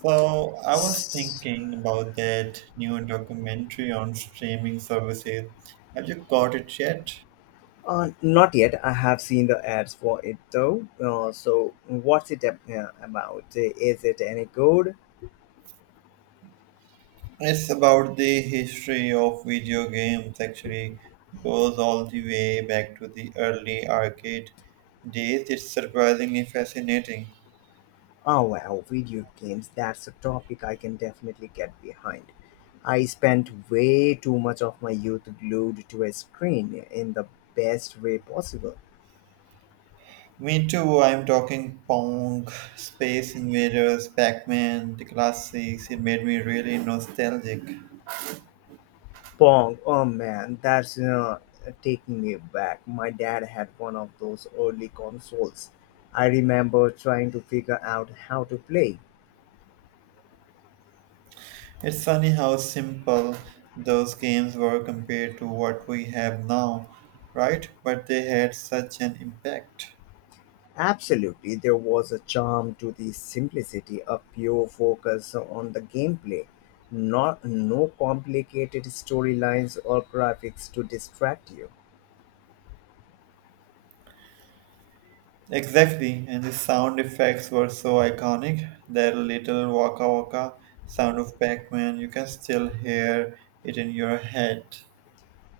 So I was thinking about that new documentary on streaming services. Have you got it yet? Not yet. I have seen the ads for it though. What's it about? Is it any good? It's about the history of video games, actually goes all the way back to the early arcade days. It's surprisingly fascinating. Oh, wow, video games. That's a topic I can definitely get behind. I spent way too much of my youth glued to a screen in the best way possible. Me too, I'm talking Pong, Space Invaders, Pac-Man, the classics. It made me really nostalgic. Pong, oh man, that's taking me back. My dad had one of those early consoles. I remember trying to figure out how to play. It's funny how simple those games were compared to what we have now, right? But they had such an impact. Absolutely, there was a charm to the simplicity, a pure focus on the gameplay. Not no complicated storylines or graphics to distract you. Exactly, and the sound effects were so iconic. That little waka waka sound of Pac Man, you can still hear it in your head.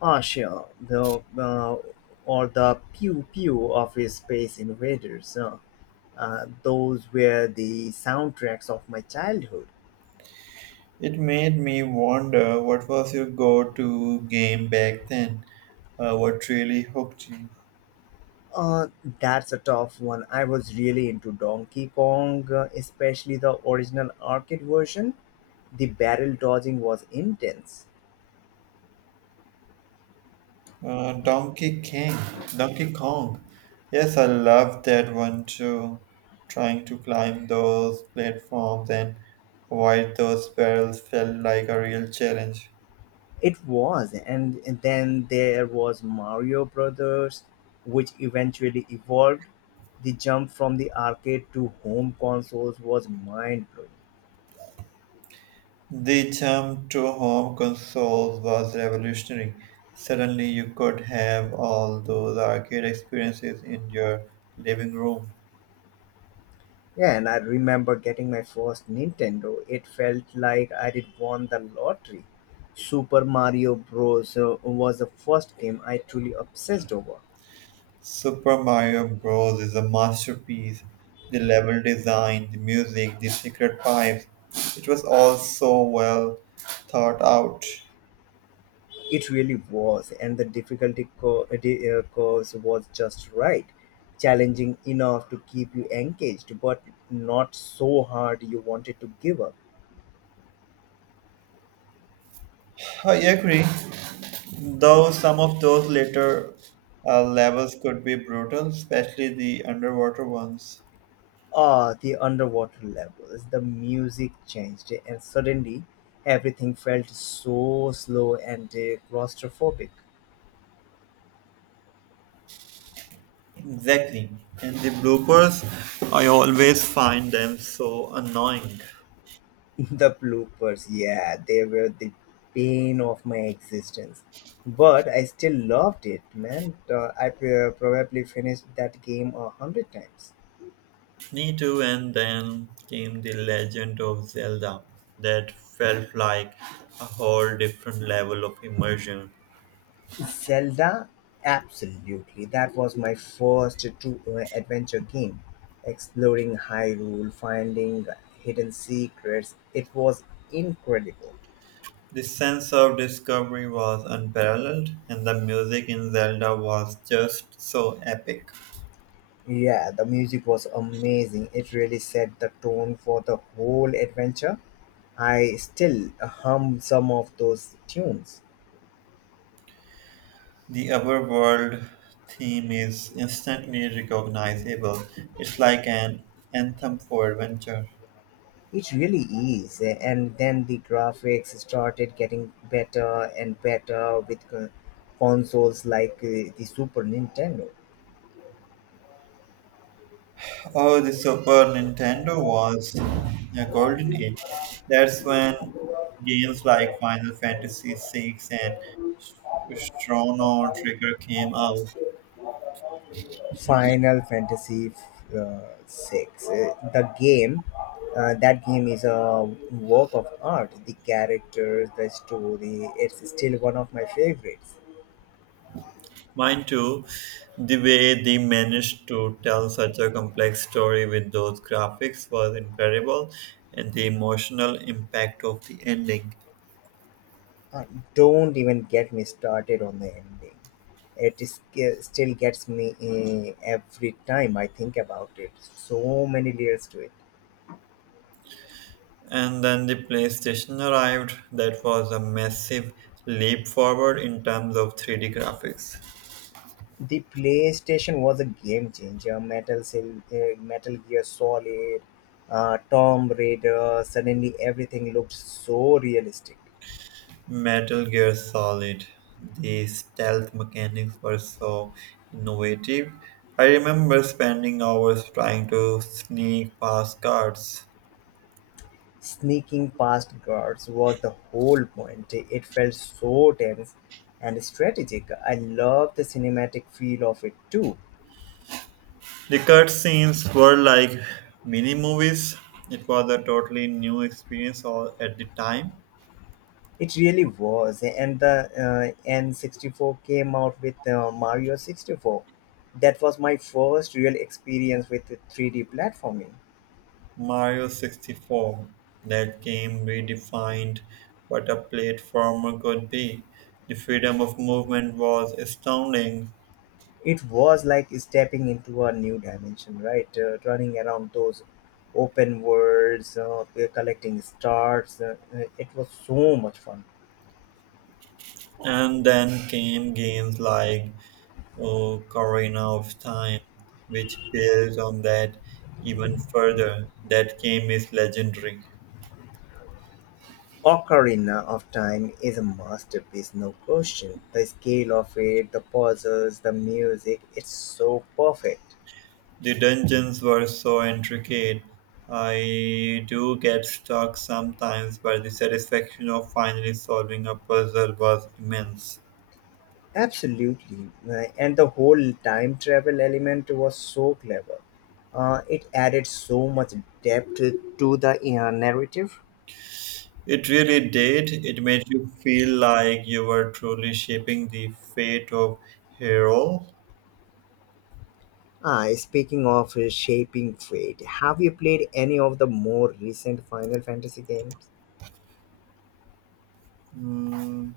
Ah, sure, the or the pew pew of his Space Invaders. Those were the soundtracks of my childhood. It made me wonder, what was your go to game back then? What really hooked you? Uh, that's a tough one. I was really into Donkey Kong, especially the original arcade version. The barrel dodging was intense. Donkey King, Donkey Kong. Yes, I love that one too. Trying to climb those platforms and avoid those barrels felt like a real challenge. It was, and then there was Mario Brothers, which eventually evolved. The jump from the arcade to home consoles was mind blowing. The jump to home consoles was revolutionary. Suddenly, you could have all those arcade experiences in your living room. Yeah, and I remember getting my first Nintendo. It felt like I had won the lottery. Super Mario Bros. Was the first game I truly obsessed over. Super Mario Bros. Is a masterpiece. The level design, the music, the secret pipes, it was all so well thought out. It really was, and the curves was just right, challenging enough to keep you engaged, but not so hard you wanted to give up. I agree, though some of those later levels could be brutal, especially the underwater ones. Ah, the underwater levels, the music changed, and suddenly everything felt so slow and claustrophobic. Exactly. And the bloopers, I always find them so annoying. The bloopers, yeah, they were the pain of my existence. But I still loved it, man. I probably finished that game 100 times. Me too, and then came The Legend of Zelda. That felt like a whole different level of immersion. Zelda? Absolutely. That was my first true adventure game. Exploring Hyrule, finding hidden secrets, it was incredible. The sense of discovery was unparalleled, and the music in Zelda was just so epic. Yeah, the music was amazing. It really set the tone for the whole adventure. I still hum some of those tunes. The overworld theme is instantly recognizable, it's like an anthem for adventure. It really is. And then the graphics started getting better and better with consoles like the Super Nintendo. Oh, the Super Nintendo was a golden age. That's when games like Final Fantasy VI and Chrono Trigger came out. Final Fantasy uh, 6. Uh, that game is a work of art. The characters, the story, it's still one of my favorites. Mine too. The way they managed to tell such a complex story with those graphics was incredible, and the emotional impact of the ending. Uh, don't even get me started on the ending. It still gets me every time I think about it. So many layers to it. And then the PlayStation arrived. That was a massive leap forward in terms of 3D graphics. The PlayStation was a game changer. Metal Gear Solid, Tomb Raider. Suddenly everything looked so realistic. Metal Gear Solid. The stealth mechanics were so innovative. I remember spending hours trying to sneak past guards. Sneaking past guards was the whole point. It felt so tense and strategic. I love the cinematic feel of it too. The cutscenes were like mini movies. It was a totally new experience all at the time. It really was, and the N64 came out with Mario 64. That was my first real experience with the 3D platforming. Mario 64. That game redefined what a platformer could be. The freedom of movement was astounding. It was like stepping into a new dimension, right? Running around those open worlds, collecting stars. It was so much fun. And then came games like, oh, Corina of Time, which builds on that even further. That game is legendary. Ocarina of Time is a masterpiece, no question. The scale of it, the puzzles, the music, it's so perfect. The dungeons were so intricate. I do get stuck sometimes, but the satisfaction of finally solving a puzzle was immense. Absolutely. And the whole time travel element was so clever. It added so much depth to the narrative. It really did. It made you feel like you were truly shaping the fate of Hero. Ah, speaking of shaping fate, have you played any of the more recent Final Fantasy games? Mm,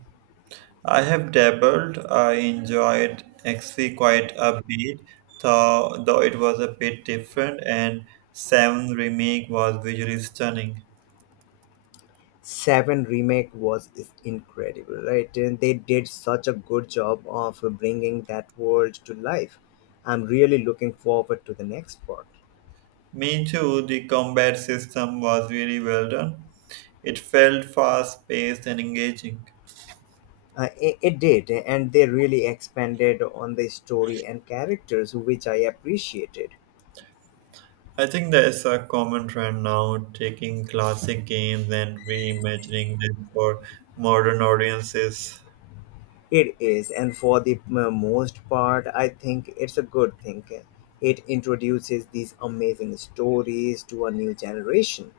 I have dabbled. I enjoyed XP quite a bit, though it was a bit different, and 7 remake was visually stunning. Seven remake was is incredible, right? And they did such a good job of bringing that world to life. I'm really looking forward to the next part. Me too, the combat system was really well done. It felt fast paced and engaging. It did, and they really expanded on the story and characters, which I appreciated. I think there is a common trend now taking classic games and reimagining them for modern audiences. It is, and for the most part, I think it's a good thing. It introduces these amazing stories to a new generation.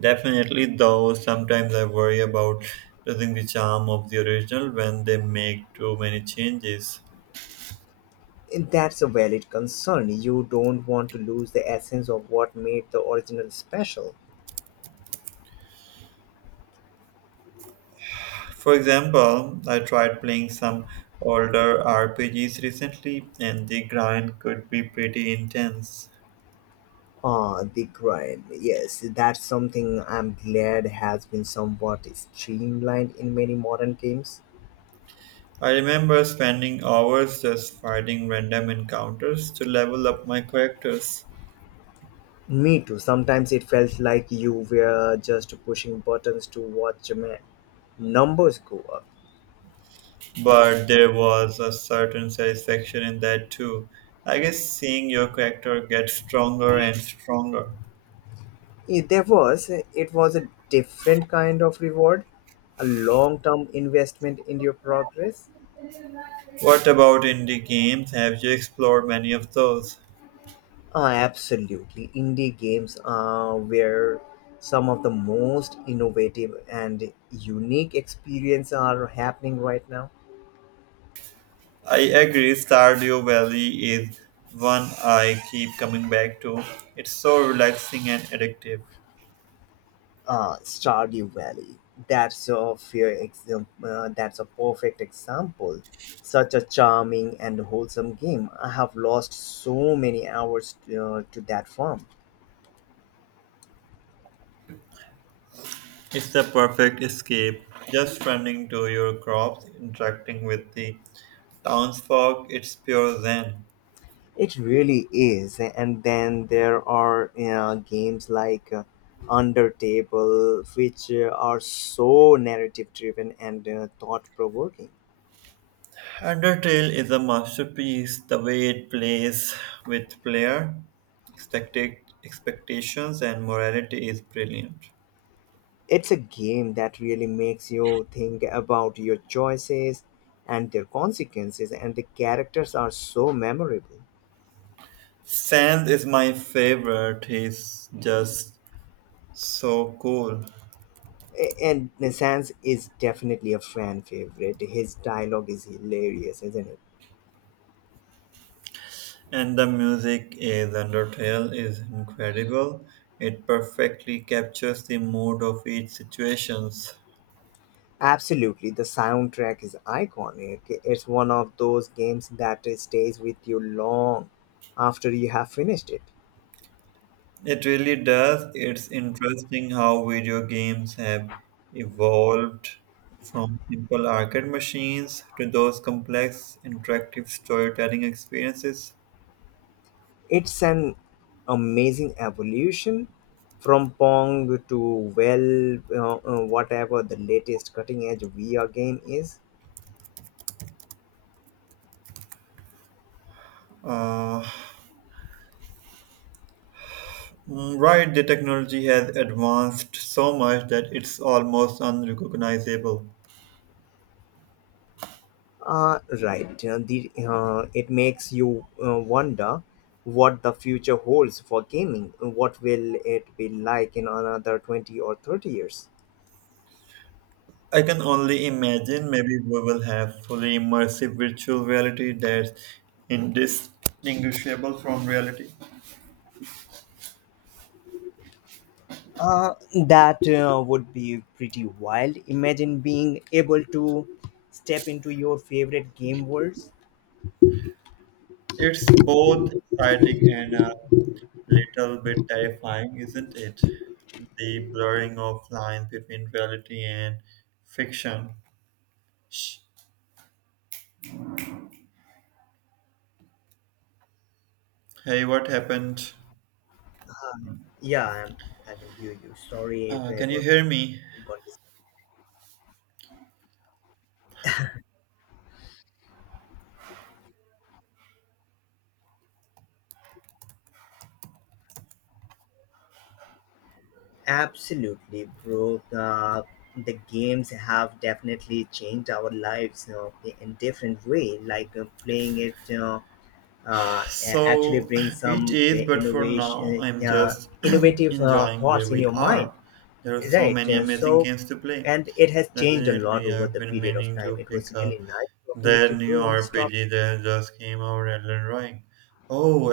Definitely, though sometimes I worry about losing the charm of the original when they make too many changes. And that's a valid concern. You don't want to lose the essence of what made the original special. For example, I tried playing some older RPGs recently, and the grind could be pretty intense. Ah, the grind. Yes, that's something I'm glad has been somewhat streamlined in many modern games. I remember spending hours just fighting random encounters to level up my characters, Me too. Sometimes it felt like you were just pushing buttons to watch numbers go up. but there was a certain satisfaction in that too. I guess seeing your character get stronger and stronger. If there was, it was a different kind of reward, a long term investment in your progress. What about indie games? Have you explored many of those? Ah, absolutely. Indie games are where some of the most innovative and unique experiences are happening right now. I agree, Stardew Valley is one I keep coming back to. It's so relaxing and addictive. Stardew Valley. That's that's a perfect example. Such a charming and wholesome game. I have lost so many hours to that farm. It's the perfect escape. Just running to your crops, interacting with the townsfolk, it's pure zen. It really is. And then there are games like Undertable, which are so narrative driven and thought provoking. Undertale is a masterpiece. The way it plays with player expected expectations and morality is brilliant. It's a game that really makes you think about your choices and their consequences, and the characters are so memorable. Sand is my favorite. He's just so cool. And Sans is definitely a fan favorite. His dialogue is hilarious, isn't it? And the music is Undertale is incredible. It perfectly captures the mood of each situations. Absolutely. The soundtrack is iconic. It's one of those games that stays with you long after you have finished it. It really does. It's interesting how video games have evolved from simple arcade machines to those complex interactive storytelling experiences. It's an amazing evolution from Pong to well, whatever the latest cutting edge VR game is. Uh, Right, the technology has advanced so much that it's almost unrecognizable. It makes you wonder what the future holds for gaming. What will it be like in another 20 or 30 years? I can only imagine maybe we will have fully immersive virtual reality that's indistinguishable from reality. Uh, that would be pretty wild. Imagine being able to step into your favorite game worlds. It's both exciting and a little bit terrifying, isn't it? The blurring of lines between reality and fiction. Hey, what happened? Yeah, I'm, I can hear you. Sorry if Can it you was. hear me? Absolutely, bro. The games have definitely changed our lives in different way. Like playing it actually So brings it some is, but for now, innovation, I'm just innovative enjoying where thoughts in we your mind, are. There are so right? many amazing games to play. And it has changed a lot Definitely, over I've the been period of meaning time. to It was pick up really nice talking with that you, new bro, on this RPG topic. that just came out, Elden Ring. Oh,